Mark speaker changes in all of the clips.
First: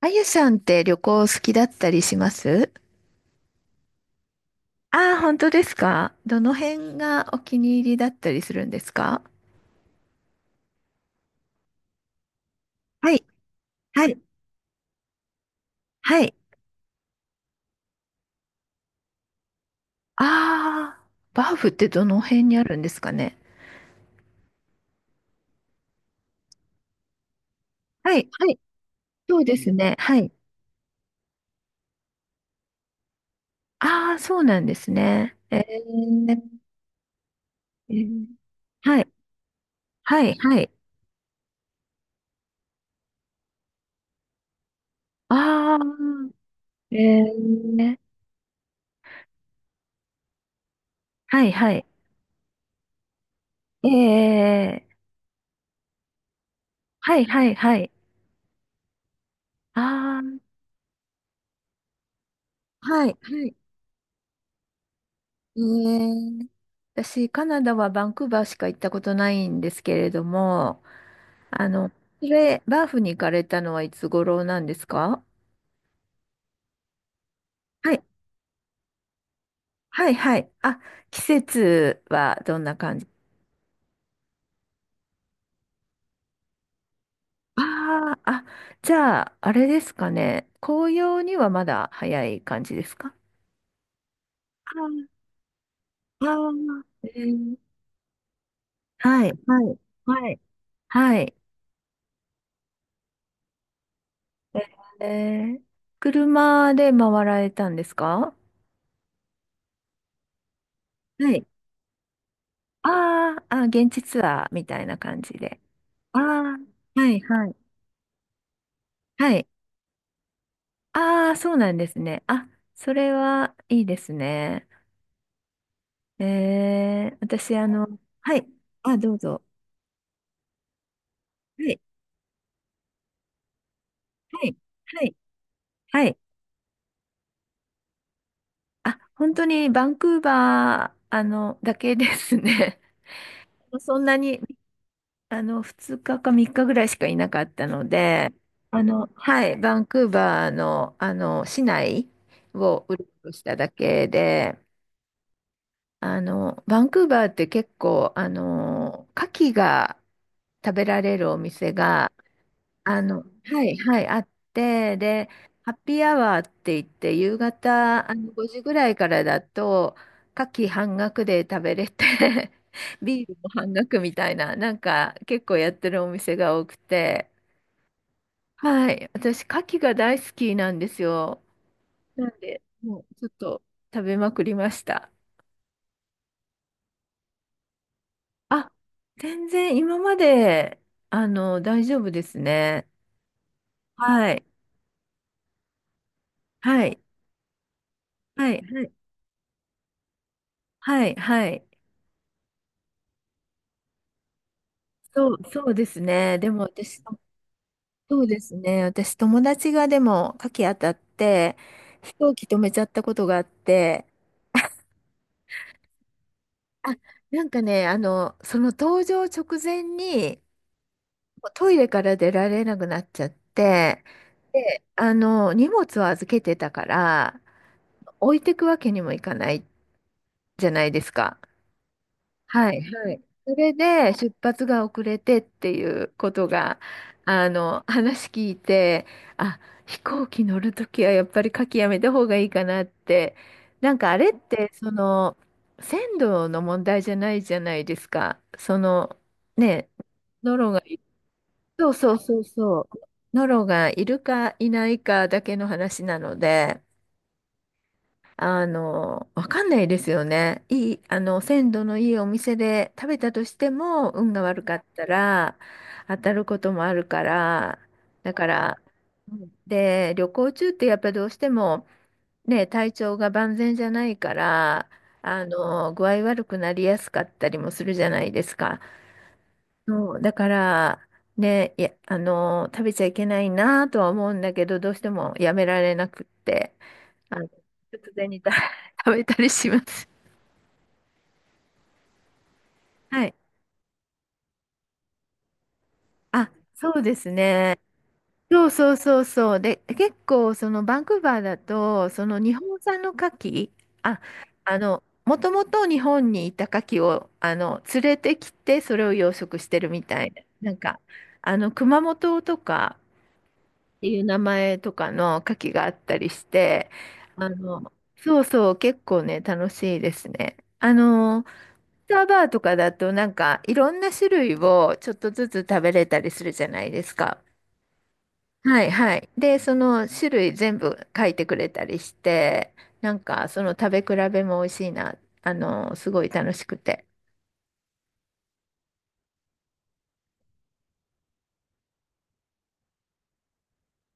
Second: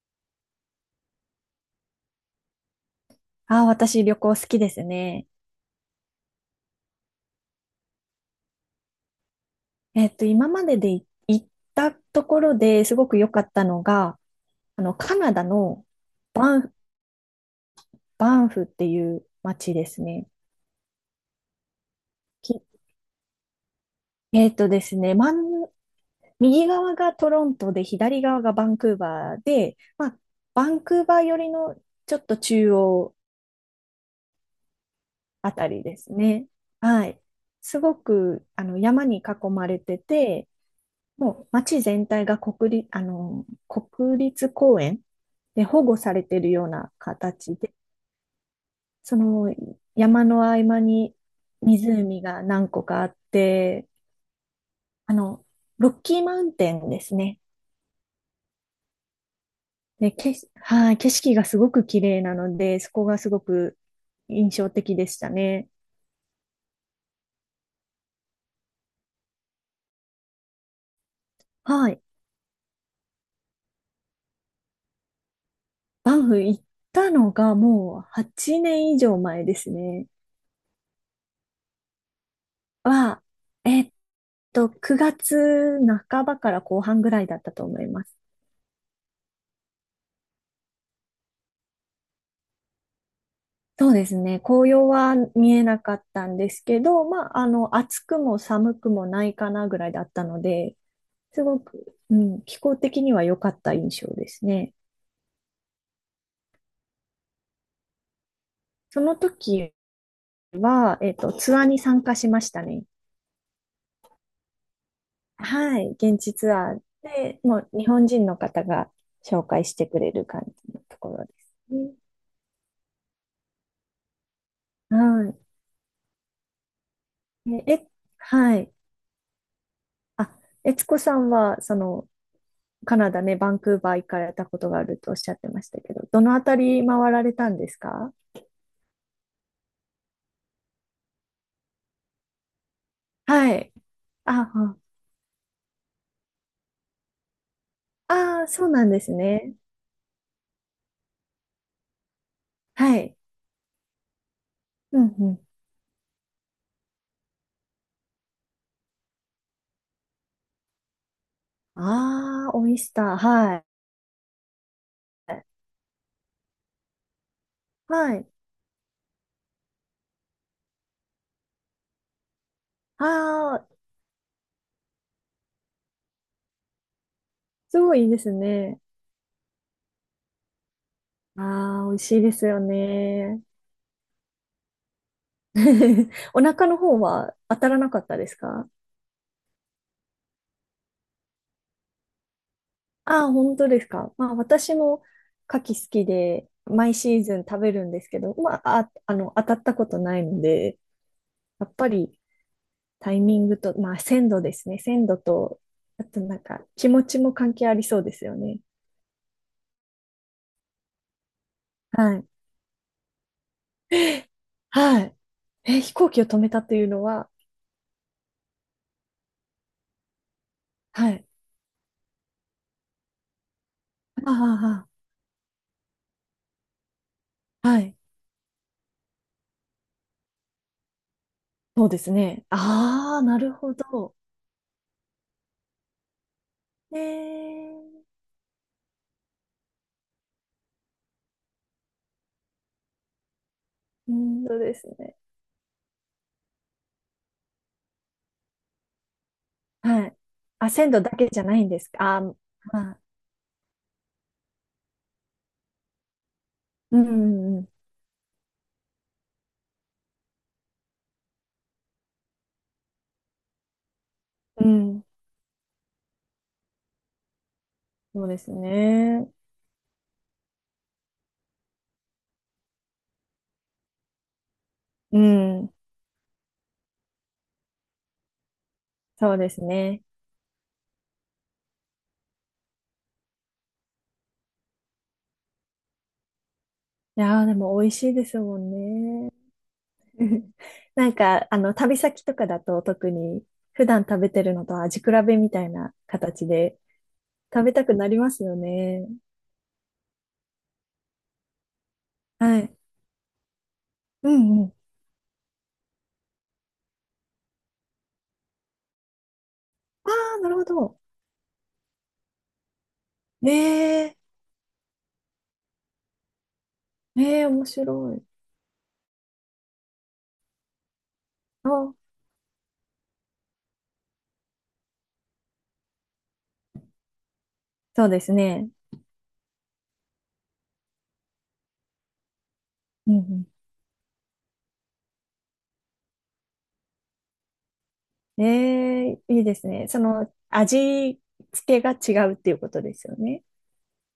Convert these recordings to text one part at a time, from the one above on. Speaker 1: あゆさんって旅行好きだったりします？
Speaker 2: ああ、私旅行好きです
Speaker 1: ああー、
Speaker 2: ね。
Speaker 1: 本当ですか？どの辺がお気に入りだったりするんですか？
Speaker 2: 今までで行ったところですご
Speaker 1: は
Speaker 2: く
Speaker 1: い、
Speaker 2: 良かったの
Speaker 1: は
Speaker 2: が、
Speaker 1: い、
Speaker 2: カナダの
Speaker 1: はい。
Speaker 2: バンフ、バンフっていう街ですね。
Speaker 1: ああー、バーフってどの辺に
Speaker 2: き
Speaker 1: あるんですかね？
Speaker 2: えっとですね、ん、右側がトロントで、
Speaker 1: は
Speaker 2: 左
Speaker 1: い、
Speaker 2: 側
Speaker 1: は
Speaker 2: が
Speaker 1: い、
Speaker 2: バンクーバ
Speaker 1: そ
Speaker 2: ー
Speaker 1: うです
Speaker 2: で、
Speaker 1: ね。
Speaker 2: ま
Speaker 1: は
Speaker 2: あ、
Speaker 1: い。
Speaker 2: バンクーバー寄りのちょっと中央
Speaker 1: ああ、そうなんですね。
Speaker 2: あたりですね。はい。す
Speaker 1: え
Speaker 2: ご
Speaker 1: ー
Speaker 2: く、
Speaker 1: は
Speaker 2: 山
Speaker 1: い、
Speaker 2: に囲まれて
Speaker 1: はい、
Speaker 2: て、
Speaker 1: はい。
Speaker 2: もう街全体が国立公園で
Speaker 1: ああ、
Speaker 2: 保護されているような
Speaker 1: え
Speaker 2: 形で、
Speaker 1: ー、
Speaker 2: その山の合間に
Speaker 1: はい、はい。
Speaker 2: 湖が何個かあって、
Speaker 1: ええ、
Speaker 2: あの、ロッキーマウンテンです
Speaker 1: はい、
Speaker 2: ね。
Speaker 1: はい、はい。
Speaker 2: で、
Speaker 1: ああ、
Speaker 2: はい、景色がすごく綺麗なので、そこ
Speaker 1: はい、
Speaker 2: がすご
Speaker 1: はい。
Speaker 2: く印象的でした
Speaker 1: え
Speaker 2: ね。
Speaker 1: え、私、カナダはバンクーバーしか行ったことないんですけれども、あ
Speaker 2: は
Speaker 1: の、
Speaker 2: い。
Speaker 1: それ、バーフに行かれたのはいつ頃なんですか？
Speaker 2: バンフ行ったのが
Speaker 1: は
Speaker 2: も
Speaker 1: い、
Speaker 2: う8年以上前ですね。
Speaker 1: はい、はい。あ、季節はどんな感じ？
Speaker 2: は、えっと、9月半ばから後半ぐらいだったと思いま
Speaker 1: あ
Speaker 2: す。
Speaker 1: ああ、じゃあ、あれですかね。紅葉にはまだ早い感じですか？
Speaker 2: そうですね。紅葉は
Speaker 1: あ
Speaker 2: 見えなかっ
Speaker 1: あ
Speaker 2: たんですけ
Speaker 1: ー、
Speaker 2: ど、まあ、暑くも寒くもな
Speaker 1: はい、
Speaker 2: いかな
Speaker 1: は
Speaker 2: ぐ
Speaker 1: い、
Speaker 2: らいだった
Speaker 1: はい、
Speaker 2: ので、
Speaker 1: はい。
Speaker 2: すごく、うん、気候的には良かった印象ですね。
Speaker 1: えー、車で回られたんですか？
Speaker 2: その時は、
Speaker 1: はい。
Speaker 2: ツアーに参加しましたね。
Speaker 1: あーあ、現地ツアーみたいな感じで。
Speaker 2: はい。現
Speaker 1: ああ、
Speaker 2: 地ツアー
Speaker 1: はい
Speaker 2: で、
Speaker 1: はい。
Speaker 2: もう日本人の方が
Speaker 1: は
Speaker 2: 紹
Speaker 1: い。
Speaker 2: 介してくれる感じのところ
Speaker 1: あ
Speaker 2: で
Speaker 1: あ、そうな
Speaker 2: す
Speaker 1: んで
Speaker 2: ね。
Speaker 1: すね。あ、それはいいですね。
Speaker 2: はい。
Speaker 1: 私、はい。
Speaker 2: はい。
Speaker 1: あ、どうぞ。
Speaker 2: あ、悦子さんは、
Speaker 1: はい。
Speaker 2: カナダね、バンクーバー行かれた
Speaker 1: はい。
Speaker 2: ことがある
Speaker 1: は
Speaker 2: とお
Speaker 1: い。
Speaker 2: っしゃってましたけど、
Speaker 1: はい。
Speaker 2: どのあたり回られたんですか？
Speaker 1: あ、本当にバンクーバー、だけですね。
Speaker 2: はい。
Speaker 1: そんなに、
Speaker 2: ああ、
Speaker 1: 2日か3日ぐらいしかいなかったので、
Speaker 2: ああ、そうなんです
Speaker 1: は
Speaker 2: ね。
Speaker 1: い。バンクーバーの、市内を
Speaker 2: は
Speaker 1: うろ
Speaker 2: い。
Speaker 1: うろしただけで、
Speaker 2: うんうん。
Speaker 1: バンクーバーって結構、牡蠣が食べられるお店が、
Speaker 2: ああ、オイスター。は
Speaker 1: は
Speaker 2: い。
Speaker 1: い、はい、あって、で、ハッピーアワーって言って、夕方、
Speaker 2: はい。
Speaker 1: 5時ぐらいからだと、牡蠣半額で食べれて ビールも
Speaker 2: ああ、
Speaker 1: 半額みたいな、なんか結構やってるお店が多くて、
Speaker 2: すごいいいですね。
Speaker 1: はい、私、牡蠣が大好きなんですよ。
Speaker 2: ああ、美味しい
Speaker 1: な
Speaker 2: で
Speaker 1: ん
Speaker 2: すよ
Speaker 1: で、もうちょっ
Speaker 2: ね。
Speaker 1: と食べまくりました。
Speaker 2: お腹の方は当たらなかったですか？
Speaker 1: あ、全然今まで、大丈夫ですね。
Speaker 2: ああ、本当ですか。
Speaker 1: は
Speaker 2: まあ、
Speaker 1: い。
Speaker 2: 私も牡蠣好きで、
Speaker 1: は
Speaker 2: 毎
Speaker 1: い。
Speaker 2: シーズン食べるんですけど、
Speaker 1: は
Speaker 2: ま
Speaker 1: い。
Speaker 2: あ、
Speaker 1: はい。
Speaker 2: 当たったことないので、
Speaker 1: はい。はい。
Speaker 2: やっぱりタイミングと、まあ、鮮度ですね。鮮度
Speaker 1: そう、
Speaker 2: と、
Speaker 1: そうです
Speaker 2: あとな
Speaker 1: ね。
Speaker 2: ん
Speaker 1: でも
Speaker 2: か、気
Speaker 1: 私、
Speaker 2: 持ちも関係ありそうで
Speaker 1: そ
Speaker 2: す
Speaker 1: う
Speaker 2: よ
Speaker 1: です
Speaker 2: ね。
Speaker 1: ね。私、友達がでも、夏季当たって、飛
Speaker 2: はい。
Speaker 1: 行機止めちゃったことがあって、
Speaker 2: はい。え、飛行機を止めたという
Speaker 1: あ、
Speaker 2: のは？
Speaker 1: なんかね、その搭乗直前に、
Speaker 2: はい。
Speaker 1: もうトイレから出られなくなっちゃって、
Speaker 2: あ
Speaker 1: で、
Speaker 2: あ、
Speaker 1: 荷物を預けてたから、
Speaker 2: ああはい。
Speaker 1: 置いてくわけにもいかないじゃないですか。
Speaker 2: そうですね。
Speaker 1: はい、は
Speaker 2: ああ、
Speaker 1: い。
Speaker 2: なる
Speaker 1: それ
Speaker 2: ほ
Speaker 1: で
Speaker 2: ど。
Speaker 1: 出発が遅れてっていうことが、
Speaker 2: ええ、
Speaker 1: 話聞いて、あ、飛行機乗るときはやっぱり書きやめた方がいいかなって、なんか
Speaker 2: う
Speaker 1: あれっ
Speaker 2: ん、そう
Speaker 1: て、
Speaker 2: です
Speaker 1: そ
Speaker 2: ね。
Speaker 1: の、鮮度の問題じゃないじゃないですか。その、ね、
Speaker 2: はい。
Speaker 1: ノ
Speaker 2: あ、
Speaker 1: ロが
Speaker 2: 鮮
Speaker 1: い、
Speaker 2: 度だけじゃないんです
Speaker 1: そうそ
Speaker 2: か。
Speaker 1: う
Speaker 2: あー、
Speaker 1: そうそ
Speaker 2: まあ、
Speaker 1: う、ノロがいるかいないかだけの話なので、
Speaker 2: うん、うん、
Speaker 1: わかんないですよね。いい、あの、鮮度のいいお店で食べたとしても、運が悪
Speaker 2: う
Speaker 1: か
Speaker 2: ん。
Speaker 1: っ
Speaker 2: うん、
Speaker 1: たら、当たることもあるから、
Speaker 2: そう
Speaker 1: だ
Speaker 2: で
Speaker 1: か
Speaker 2: す
Speaker 1: ら、
Speaker 2: ね。
Speaker 1: うんで、旅行中ってやっぱどうしても、ね、体調が万全じゃないから、
Speaker 2: うん、
Speaker 1: 具合悪くなりやすかったりもするじゃないですか。
Speaker 2: そうですね。
Speaker 1: そう、だから、ね、いや、食べちゃいけないなとは思うんだけど、どうしてもやめられなくって。
Speaker 2: い
Speaker 1: あ
Speaker 2: や
Speaker 1: の、
Speaker 2: ー、でも美味し
Speaker 1: 突
Speaker 2: いで
Speaker 1: 然
Speaker 2: す
Speaker 1: にた
Speaker 2: もん
Speaker 1: 食べ
Speaker 2: ね。
Speaker 1: たりします。
Speaker 2: なんか、旅先とかだと特
Speaker 1: はい。
Speaker 2: に普段食べてるのと味比べみたいな形
Speaker 1: あ、
Speaker 2: で
Speaker 1: そうです
Speaker 2: 食べ
Speaker 1: ね。
Speaker 2: たくなりますよ
Speaker 1: そうそう
Speaker 2: ね。
Speaker 1: そうそう。で、結構、そのバンクーバーだと、その日
Speaker 2: はい。
Speaker 1: 本産の牡蠣、あ、
Speaker 2: うんうん。
Speaker 1: もともと日本にいた牡蠣を、連れてきて、それを養殖してるみ
Speaker 2: あ
Speaker 1: たい
Speaker 2: あ、
Speaker 1: な。
Speaker 2: なるほ
Speaker 1: なん
Speaker 2: ど。
Speaker 1: か、熊本とか
Speaker 2: え
Speaker 1: って
Speaker 2: え、
Speaker 1: いう名前とかの牡蠣があったりして、
Speaker 2: ええ、
Speaker 1: あ
Speaker 2: 面
Speaker 1: の、
Speaker 2: 白い。
Speaker 1: そうそう、結構ね、楽しいですね。ス
Speaker 2: あ、
Speaker 1: ターバーとかだとなんかいろんな種類をちょっとずつ食べれたりするじゃないですか。
Speaker 2: そうですね。
Speaker 1: はいはい。で、その種類全部書いてくれたりして、な
Speaker 2: う
Speaker 1: ん
Speaker 2: ん
Speaker 1: かその食べ比べも美味しいな。すごい楽しくて。
Speaker 2: うん。ええ、いいですね。味付けが違うっていうことですよね。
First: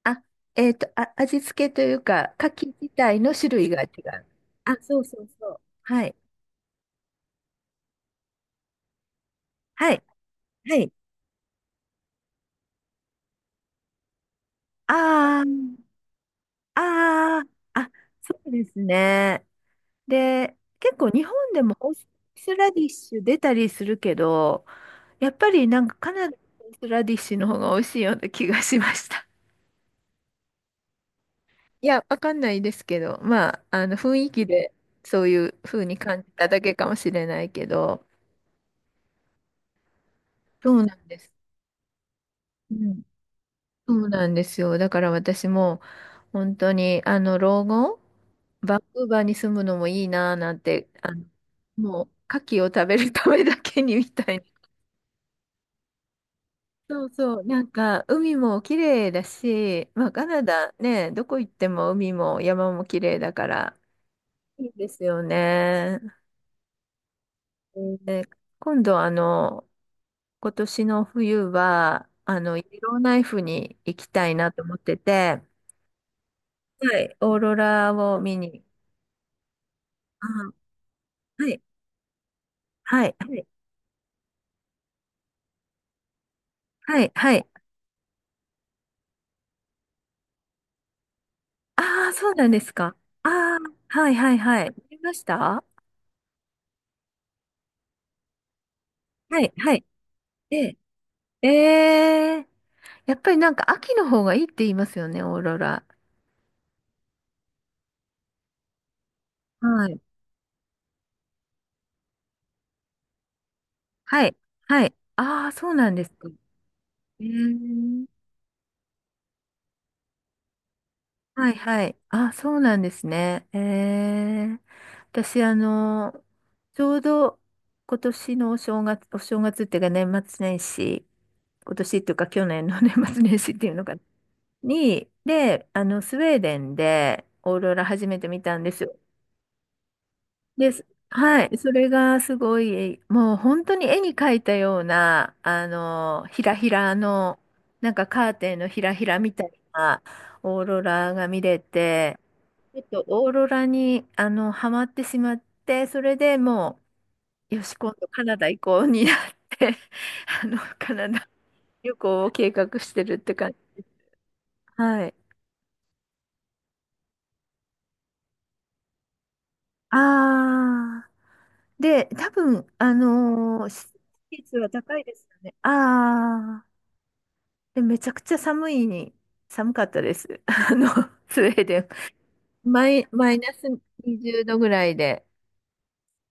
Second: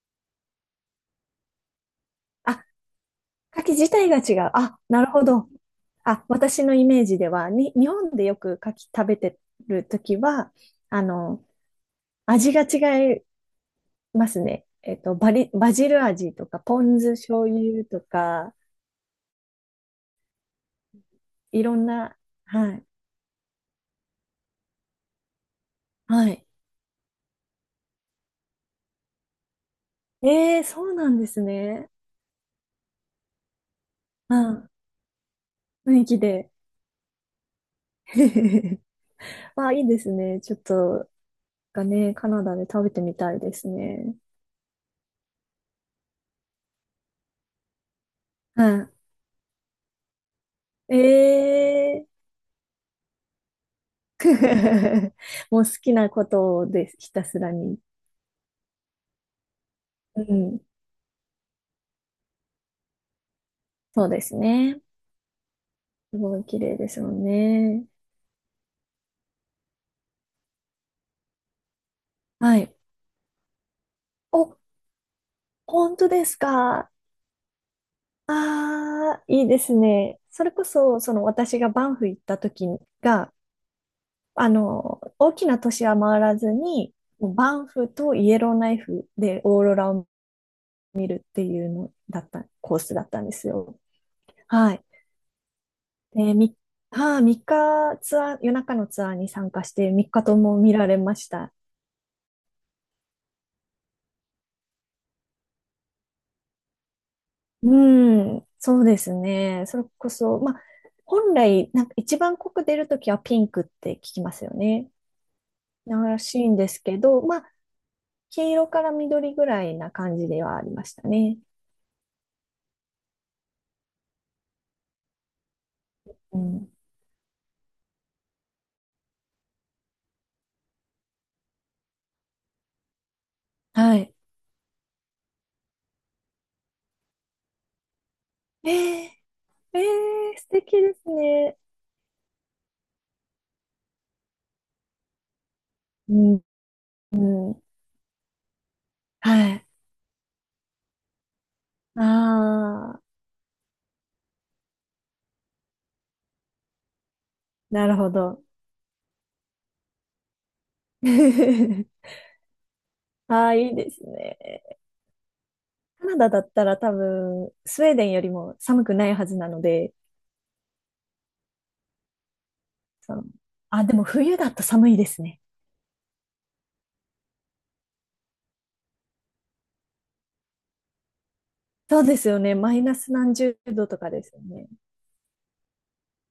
Speaker 1: あ、あ、味付けというか、牡
Speaker 2: あ、
Speaker 1: 蠣自体の種
Speaker 2: 牡
Speaker 1: 類
Speaker 2: 蠣
Speaker 1: が違
Speaker 2: 自体が
Speaker 1: う。
Speaker 2: 違う。
Speaker 1: あ、
Speaker 2: あ、
Speaker 1: そ
Speaker 2: な
Speaker 1: う
Speaker 2: る
Speaker 1: そ
Speaker 2: ほ
Speaker 1: うそ
Speaker 2: ど。
Speaker 1: う。はい。
Speaker 2: あ、私のイメージでは、日本でよく牡蠣食べてる
Speaker 1: は
Speaker 2: と
Speaker 1: い。
Speaker 2: きは、
Speaker 1: はい。
Speaker 2: あの、味が違いますね。
Speaker 1: あ
Speaker 2: バ
Speaker 1: ー、
Speaker 2: ジル味とか、ポン酢
Speaker 1: あ
Speaker 2: 醤
Speaker 1: ー、
Speaker 2: 油
Speaker 1: あ、
Speaker 2: と
Speaker 1: そう
Speaker 2: か、
Speaker 1: ですね。で、結構日本で
Speaker 2: いろ
Speaker 1: も
Speaker 2: ん
Speaker 1: オー
Speaker 2: な、
Speaker 1: スラ
Speaker 2: は
Speaker 1: ディ
Speaker 2: い。
Speaker 1: ッシュ出たりするけど、やっぱりなんかカ
Speaker 2: は
Speaker 1: ナダの
Speaker 2: い。
Speaker 1: オースラディッシュの方が美味しいような気がしました。
Speaker 2: えーそうなんです
Speaker 1: い
Speaker 2: ね。
Speaker 1: や、わかんないですけど、まあ、あの雰囲
Speaker 2: う
Speaker 1: 気
Speaker 2: ん。
Speaker 1: でそういう風
Speaker 2: 雰
Speaker 1: に
Speaker 2: 囲気
Speaker 1: 感じた
Speaker 2: で。
Speaker 1: だけかもしれないけど、
Speaker 2: あ、いいですね。ちょっ
Speaker 1: そうなん
Speaker 2: と、
Speaker 1: です。
Speaker 2: カナダで
Speaker 1: う
Speaker 2: 食べて
Speaker 1: ん、
Speaker 2: みたいです
Speaker 1: そう
Speaker 2: ね。
Speaker 1: なんですよ。だから私も本当にあの老後、
Speaker 2: は
Speaker 1: バンクーバーに住むのもいいなぁなんて、
Speaker 2: い。
Speaker 1: もう牡蠣を食べるためだけにみ
Speaker 2: ー
Speaker 1: たいな。
Speaker 2: もう好きなことです、
Speaker 1: そう
Speaker 2: ひたす
Speaker 1: そう、
Speaker 2: ら
Speaker 1: なん
Speaker 2: に。
Speaker 1: か海も綺麗だし、まあ、
Speaker 2: う
Speaker 1: カナ
Speaker 2: ん。
Speaker 1: ダね、どこ行っても海も山も綺麗だから、
Speaker 2: そうです
Speaker 1: いい
Speaker 2: ね。
Speaker 1: ですよね。
Speaker 2: すごい綺麗ですよね。
Speaker 1: で、今度、今年の冬は、
Speaker 2: は
Speaker 1: イ
Speaker 2: い。
Speaker 1: エローナイフに行きたいな
Speaker 2: お、
Speaker 1: と思ってて、
Speaker 2: 本当ですか。
Speaker 1: はい、オーロラを見に。
Speaker 2: ああ、いいですね。そ
Speaker 1: あ、
Speaker 2: れこそ、その
Speaker 1: は
Speaker 2: 私
Speaker 1: い、
Speaker 2: がバンフ行った時
Speaker 1: はい、
Speaker 2: が、
Speaker 1: はい、
Speaker 2: 大きな都市は回らずに、
Speaker 1: はい、はい。
Speaker 2: バンフとイエローナイフでオーロラを見るっていうの
Speaker 1: ああ、
Speaker 2: だっ
Speaker 1: そう
Speaker 2: た、
Speaker 1: なんです
Speaker 2: コース
Speaker 1: か。
Speaker 2: だったん
Speaker 1: あ
Speaker 2: です
Speaker 1: あ、
Speaker 2: よ。
Speaker 1: はい、はい、はい。
Speaker 2: はい。
Speaker 1: 見ました。は
Speaker 2: で、3日ツアー、夜中のツアーに参
Speaker 1: い、
Speaker 2: 加し
Speaker 1: はい。
Speaker 2: て3日とも
Speaker 1: え
Speaker 2: 見
Speaker 1: え、
Speaker 2: られまし
Speaker 1: え
Speaker 2: た。
Speaker 1: え、やっぱりなんか秋の方がいいって言いますよね、オーロラ。
Speaker 2: うん、そうですね。それ
Speaker 1: はい。
Speaker 2: こそ、まあ、本来、なんか一番濃く出るときはピンクって聞き
Speaker 1: は
Speaker 2: ま
Speaker 1: い。
Speaker 2: すよ
Speaker 1: は
Speaker 2: ね。
Speaker 1: い。ああ、そうなんです
Speaker 2: ら
Speaker 1: か。
Speaker 2: しいんですけど、
Speaker 1: え
Speaker 2: まあ、
Speaker 1: ー、
Speaker 2: 黄色から緑ぐらいな感じではありましたね。
Speaker 1: はい、はい。あ、そうなんですね。ー、私、
Speaker 2: うん。
Speaker 1: ちょうど今年のお正月、お正月っていうか年末年始、今年っていうか去年の 年末年始っていうのか
Speaker 2: はい。
Speaker 1: に、で、スウェーデンでオーロラ初めて見たん
Speaker 2: えー、
Speaker 1: ですよ。
Speaker 2: 素敵
Speaker 1: です。
Speaker 2: です
Speaker 1: は
Speaker 2: ね。
Speaker 1: い。それがすごい、もう本当に絵に描いたような、
Speaker 2: う
Speaker 1: ひ
Speaker 2: ん。
Speaker 1: らひらの、
Speaker 2: うん。
Speaker 1: なんかカーテンのひらひらみた
Speaker 2: は
Speaker 1: い
Speaker 2: い。
Speaker 1: なオーロラが見れて、ちょっ
Speaker 2: ああ、
Speaker 1: とオーロラに、ハマってしまって、それでもう、よし、
Speaker 2: な
Speaker 1: 今
Speaker 2: る
Speaker 1: 度
Speaker 2: ほ
Speaker 1: カナ
Speaker 2: ど。
Speaker 1: ダ行こうになって、カナダ旅 行を計画してるって
Speaker 2: あ
Speaker 1: 感
Speaker 2: あ、
Speaker 1: じ。
Speaker 2: いいですね。
Speaker 1: はい。
Speaker 2: カナダだったら多分、スウェーデンよりも寒くないはずなので、
Speaker 1: ああ。で、多分、
Speaker 2: その、
Speaker 1: 施
Speaker 2: でも冬だ
Speaker 1: 設
Speaker 2: と
Speaker 1: は
Speaker 2: 寒い
Speaker 1: 高い
Speaker 2: で
Speaker 1: で
Speaker 2: す
Speaker 1: すよ
Speaker 2: ね。
Speaker 1: ね。ああ。で、めちゃくちゃ寒いに、寒かったです。スウェーデン。
Speaker 2: そうですよね。マイナス
Speaker 1: マ
Speaker 2: 何
Speaker 1: イナ
Speaker 2: 十
Speaker 1: ス
Speaker 2: 度とかです
Speaker 1: 20
Speaker 2: よ
Speaker 1: 度
Speaker 2: ね。
Speaker 1: ぐらいで。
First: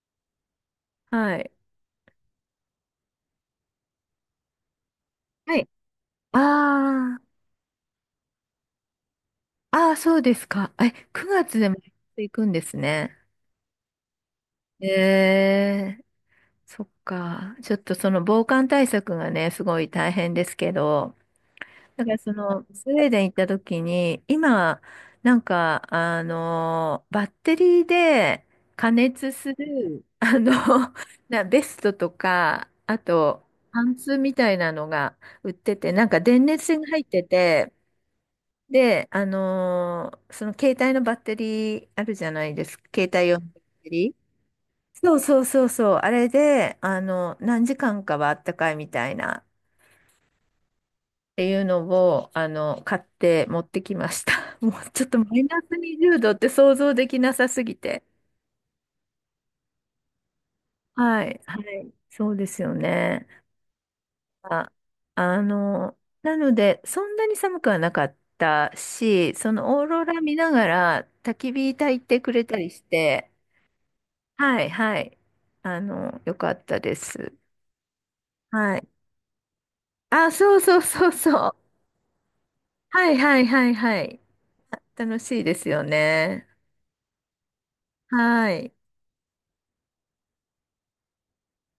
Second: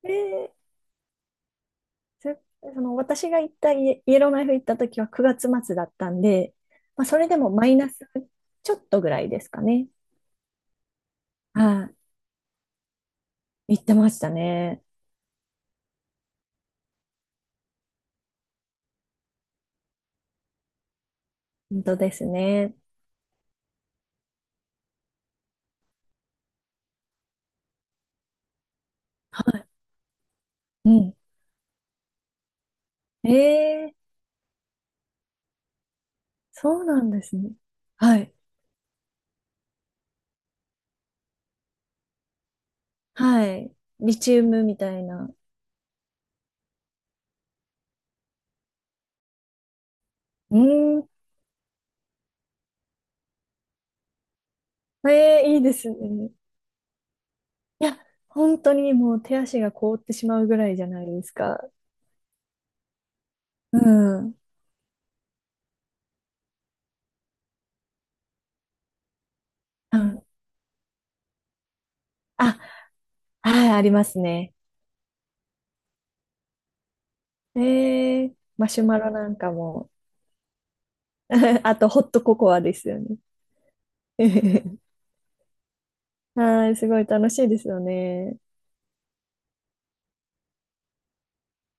Speaker 2: えー
Speaker 1: はい。
Speaker 2: そその私が行ったイエローナイフ行った時は9月
Speaker 1: はい。
Speaker 2: 末だったんで、まあ、そ
Speaker 1: あ
Speaker 2: れでもマイナスちょっとぐらいですか
Speaker 1: あ、
Speaker 2: ね。
Speaker 1: ああ、そうですか。え、9月でも
Speaker 2: は
Speaker 1: 行くんですね。
Speaker 2: い、行ってましたね。
Speaker 1: ええ、そっか。ちょっとその防寒対策がね、すごい大変ですけど、
Speaker 2: 本当
Speaker 1: だか
Speaker 2: で
Speaker 1: ら
Speaker 2: す
Speaker 1: その、
Speaker 2: ね。
Speaker 1: スウェーデン行った時に、今、なんか、バッテリーで加熱す
Speaker 2: はい。
Speaker 1: る、
Speaker 2: うん。
Speaker 1: ベストとか、あと、パ
Speaker 2: え
Speaker 1: ン
Speaker 2: え、
Speaker 1: ツみたいなのが売ってて、なんか電熱
Speaker 2: そ
Speaker 1: 線
Speaker 2: う
Speaker 1: が入
Speaker 2: な
Speaker 1: っ
Speaker 2: んで
Speaker 1: て
Speaker 2: すね。
Speaker 1: て、
Speaker 2: はい。
Speaker 1: で、その携帯のバッテリーあるじゃないですか、携帯用の
Speaker 2: は
Speaker 1: バッ
Speaker 2: い。
Speaker 1: テリー。
Speaker 2: リチウムみたい
Speaker 1: そう
Speaker 2: な。
Speaker 1: そうそうそう、あれで、何時間かはあったかいみたいな。
Speaker 2: うーん。
Speaker 1: っていうのを、買って持ってきました。もうちょっとマ
Speaker 2: え
Speaker 1: イ
Speaker 2: え、い
Speaker 1: ナ
Speaker 2: いで
Speaker 1: ス
Speaker 2: す
Speaker 1: 20度
Speaker 2: ね。
Speaker 1: って想像できなさすぎ
Speaker 2: いや、
Speaker 1: て。
Speaker 2: 本当にもう手足が凍ってしまうぐらいじゃないで
Speaker 1: は
Speaker 2: す
Speaker 1: い、は
Speaker 2: か。
Speaker 1: い、そうですよね。
Speaker 2: うん。
Speaker 1: あ、あの、なので、そんなに寒くはなかったし、そのオー
Speaker 2: う
Speaker 1: ロラ
Speaker 2: ん。
Speaker 1: 見ながら焚き火焚いてくれた
Speaker 2: あ、
Speaker 1: りして、
Speaker 2: はい、ありますね。
Speaker 1: はい、はい、よかったです。
Speaker 2: ええ、マ
Speaker 1: は
Speaker 2: シュ
Speaker 1: い。
Speaker 2: マロなんかも。
Speaker 1: あ、そうそうそうそう。
Speaker 2: あと、ホットココアですよ
Speaker 1: はい、
Speaker 2: ね。
Speaker 1: はい、はい、はい。あ、 楽しいですよね。
Speaker 2: はい、すごい楽しいですよね。
Speaker 1: はい。